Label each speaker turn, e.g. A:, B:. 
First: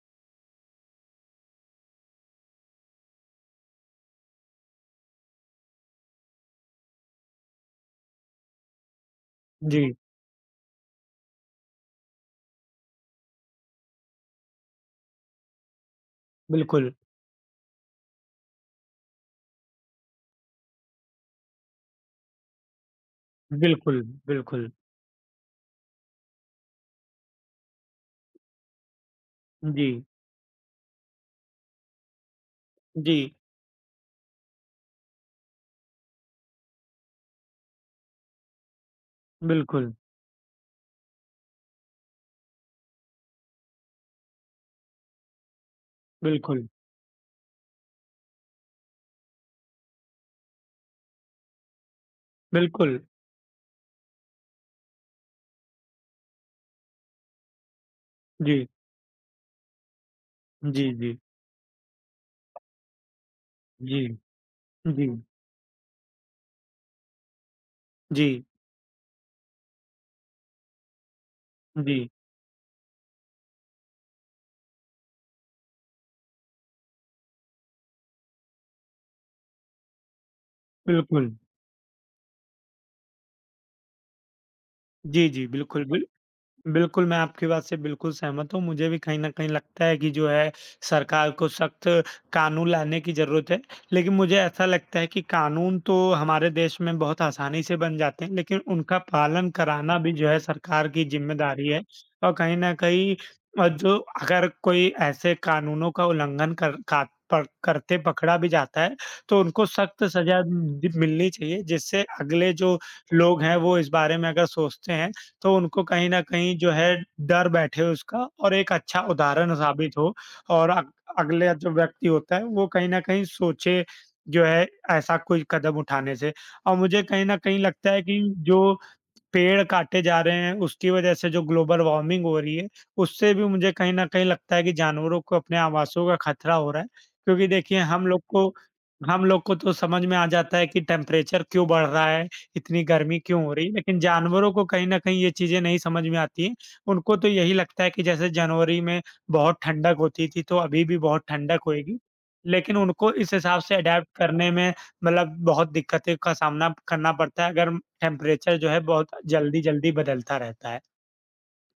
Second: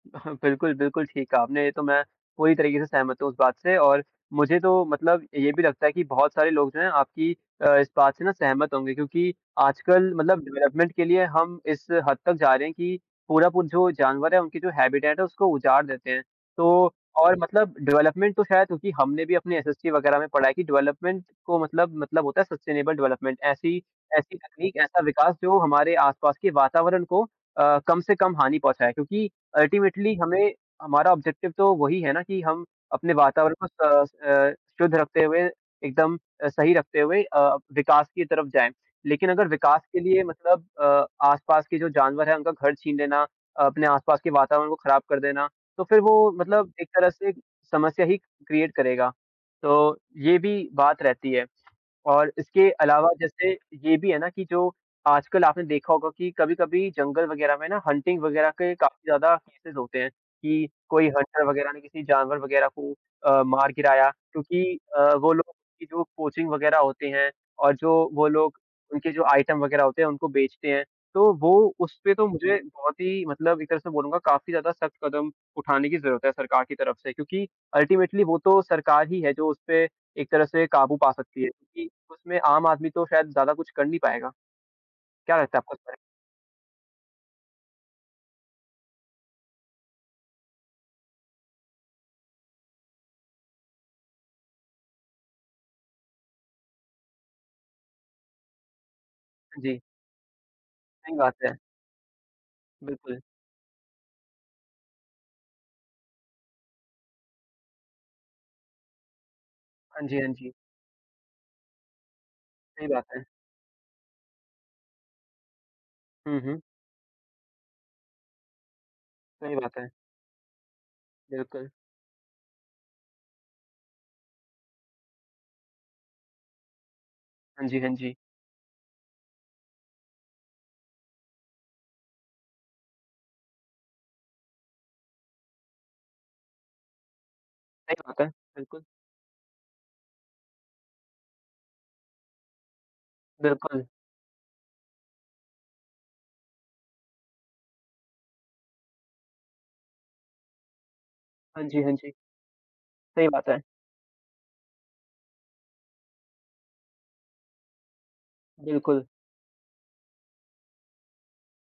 A: अह, बिल्कुल, बिल्कुल ठीक कहा आपने ये तो मैं पूरी तरीके से सहमत हूँ, इस बात से और मुझे तो मतलब ये भी लगता है कि बहुत सारे लोग जो हैं आपकी अ, इस बात से ना सहमत होंगे, क्योंकि
B: जी।
A: आजकल मतलब डेवलपमेंट के लिए हम इस हद तक जा रहे हैं, कि पूरा पू जो जानवर है, उनकी जो हैबिटैट उसको उजाड़ देते हैं। तो
B: बिल्कुल।
A: और मतलब डेवलपमेंट तो ख़ैर क्योंकि हमने भी अपने एसएसटी वग़ैरह में पढ़ा है कि डेवलपमेंट तो मतलब, मतलब होता है सस्टेनेबल डेवलपमेंट ऐसी,
B: बिल्कुल,
A: ऐसी
B: बिल्कुल।
A: तकनीक, ऐसा विकास जो हमारे आस-पास के वातावरण को अ, कम से कम हानि पहुँचाएँ। क्योंकि
B: उ, जी।
A: अल्टीमेटली हमें हमारा ऑब्जेक्टिव तो वही है ना कि हम अपने
B: जी।
A: वातावरण को स अ, शुद्ध रखते हुए एकदम अ, सही रखते हुए अ, विकास की तरफ जाएँ। लेकिन अगर विकास
B: बिल्कुल।
A: के लिए मतलब अ, आस-पास के जो जानवर हैं, उनका घर छीन लेना, अपने आस-पास के वातावरण को खराब कर देना, तो फिर वो
B: बिल्कुल।
A: मतलब एक तरह से समस्या ही क्रिएट करेगा, तो ये भी बात रहती है। और इसके
B: बिल्कुल।
A: अलावा जैसे ये भी है ना कि जो आजकल आपने देखा होगा कि कभी-कभी जंगल वग़ैरह में ना हंटिंग वग़ैरह
B: जी।
A: के काफ़ी ज़्यादा केसेस होते हैं, कि
B: जी,
A: कोई
B: जी।
A: हंटर वग़ैरह ने किसी जानवर वग़ैरह को अ, मार
B: जी,
A: गिराया क्योंकि अ,
B: जी।
A: वो लोग की जो कोचिंग वग़ैरह होते हैं और जो वो
B: जी।
A: लोग उनके जो आइटम वग़ैरह होते हैं, उनको बेचते हैं। तो वो
B: जी।
A: उसपे तो मुझे बहुत ही मतलब एक तरह से बोलूँगा काफ़ी ज़्यादा सख्त कदम उठाने की ज़रूरत है सरकार की तरफ से क्योंकि अल्टीमेटली वो तो सरकार ही है, जो उसपे एक तरह से काबू पा
B: बिल्कुल।
A: सकती है, क्योंकि उसमें आम आदमी तो शायद ज़्यादा कुछ कर नहीं पाएगा,
B: जी,
A: क्या
B: जी,
A: लगता है आप
B: बिल्कुल,
A: [unintelligible]
B: बिल बिल्कुल मैं आपकी बात से बिल्कुल सहमत हूँ, मुझे भी कहीं न कहीं लगता है कि जो है, सरकार को सख्त कानून लाने की जरूरत है। लेकिन मुझे ऐसा लगता है कि कानून तो हमारे देश में बहुत आसानी से बन जाते हैं, लेकिन उनका पालन
A: हाँ, जी।
B: कराना भी जो है सरकार की
A: सही बात है।
B: जिम्मेदारी है अ, कहीं न कहीं
A: बिल्कुल।
B: अ, जो अगर कोई ऐसे कानूनों का उल्लंघन कर का प करते पकड़ा भी जाता है, तो उनको सख्त
A: हाँ जी, हाँ
B: सजा
A: जी।
B: दि मिलनी चाहिए। जिससे अगले जो
A: सही बात है।
B: लोग हैं, वो इस बारे में अगर सोचते हैं तो उनको कहीं न
A: हुँ,
B: कहीं
A: हुँ।
B: जो है, डर बैठे उसका और एक अच्छा उदाहरण
A: सही बात है।
B: साबित हो और अग अगला
A: बिल्कुल।
B: जो व्यक्ति होता है वो कहीं न कहीं सोचे जो है, ऐसा कोई कदम उठाने से। और मुझे कहीं न कहीं
A: हाँ जी, हाँ
B: लगता है
A: जी।
B: कि जो पेड़ काटे जा रहे हैं, उसकी वज़ह से जो ग्लोबल वार्मिंग हो रही है, उससे भी मुझे कहीं न कहीं लगता है कि जानवरों को अपने आवासों का खतरा हो रहा है, क्योंकि देखिए
A: सही
B: हम लोग
A: बात है।
B: को
A: बिल्कुल।
B: हम लोग को तो समझ में आ जाता है कि टेम्परेचर क्यों बढ़ रहा है, इतनी गर्मी क्यों हो रही है,
A: बिल्कुल।
B: लेकिन जानवरों को कहीं न कहीं ये चीज़ें नहीं समझ में आती हैं। उनको तो यही लगता है कि जैसे जनवरी में बहुत ठंडक होती थी, तो अभी भी बहुत ठंडक
A: हाँ जी, हाँ
B: होएगी।
A: जी।
B: लेकिन उनको
A: सही
B: इस
A: बात है।
B: हिसाब से अडॉप्ट करने में मतलब बहुत दिक्कतें का सामना करना पड़ता है अगर टेम्परेचर जो है,
A: बिल्कुल।
B: बहुत जल्दी-जल्दी बदलता रहता है।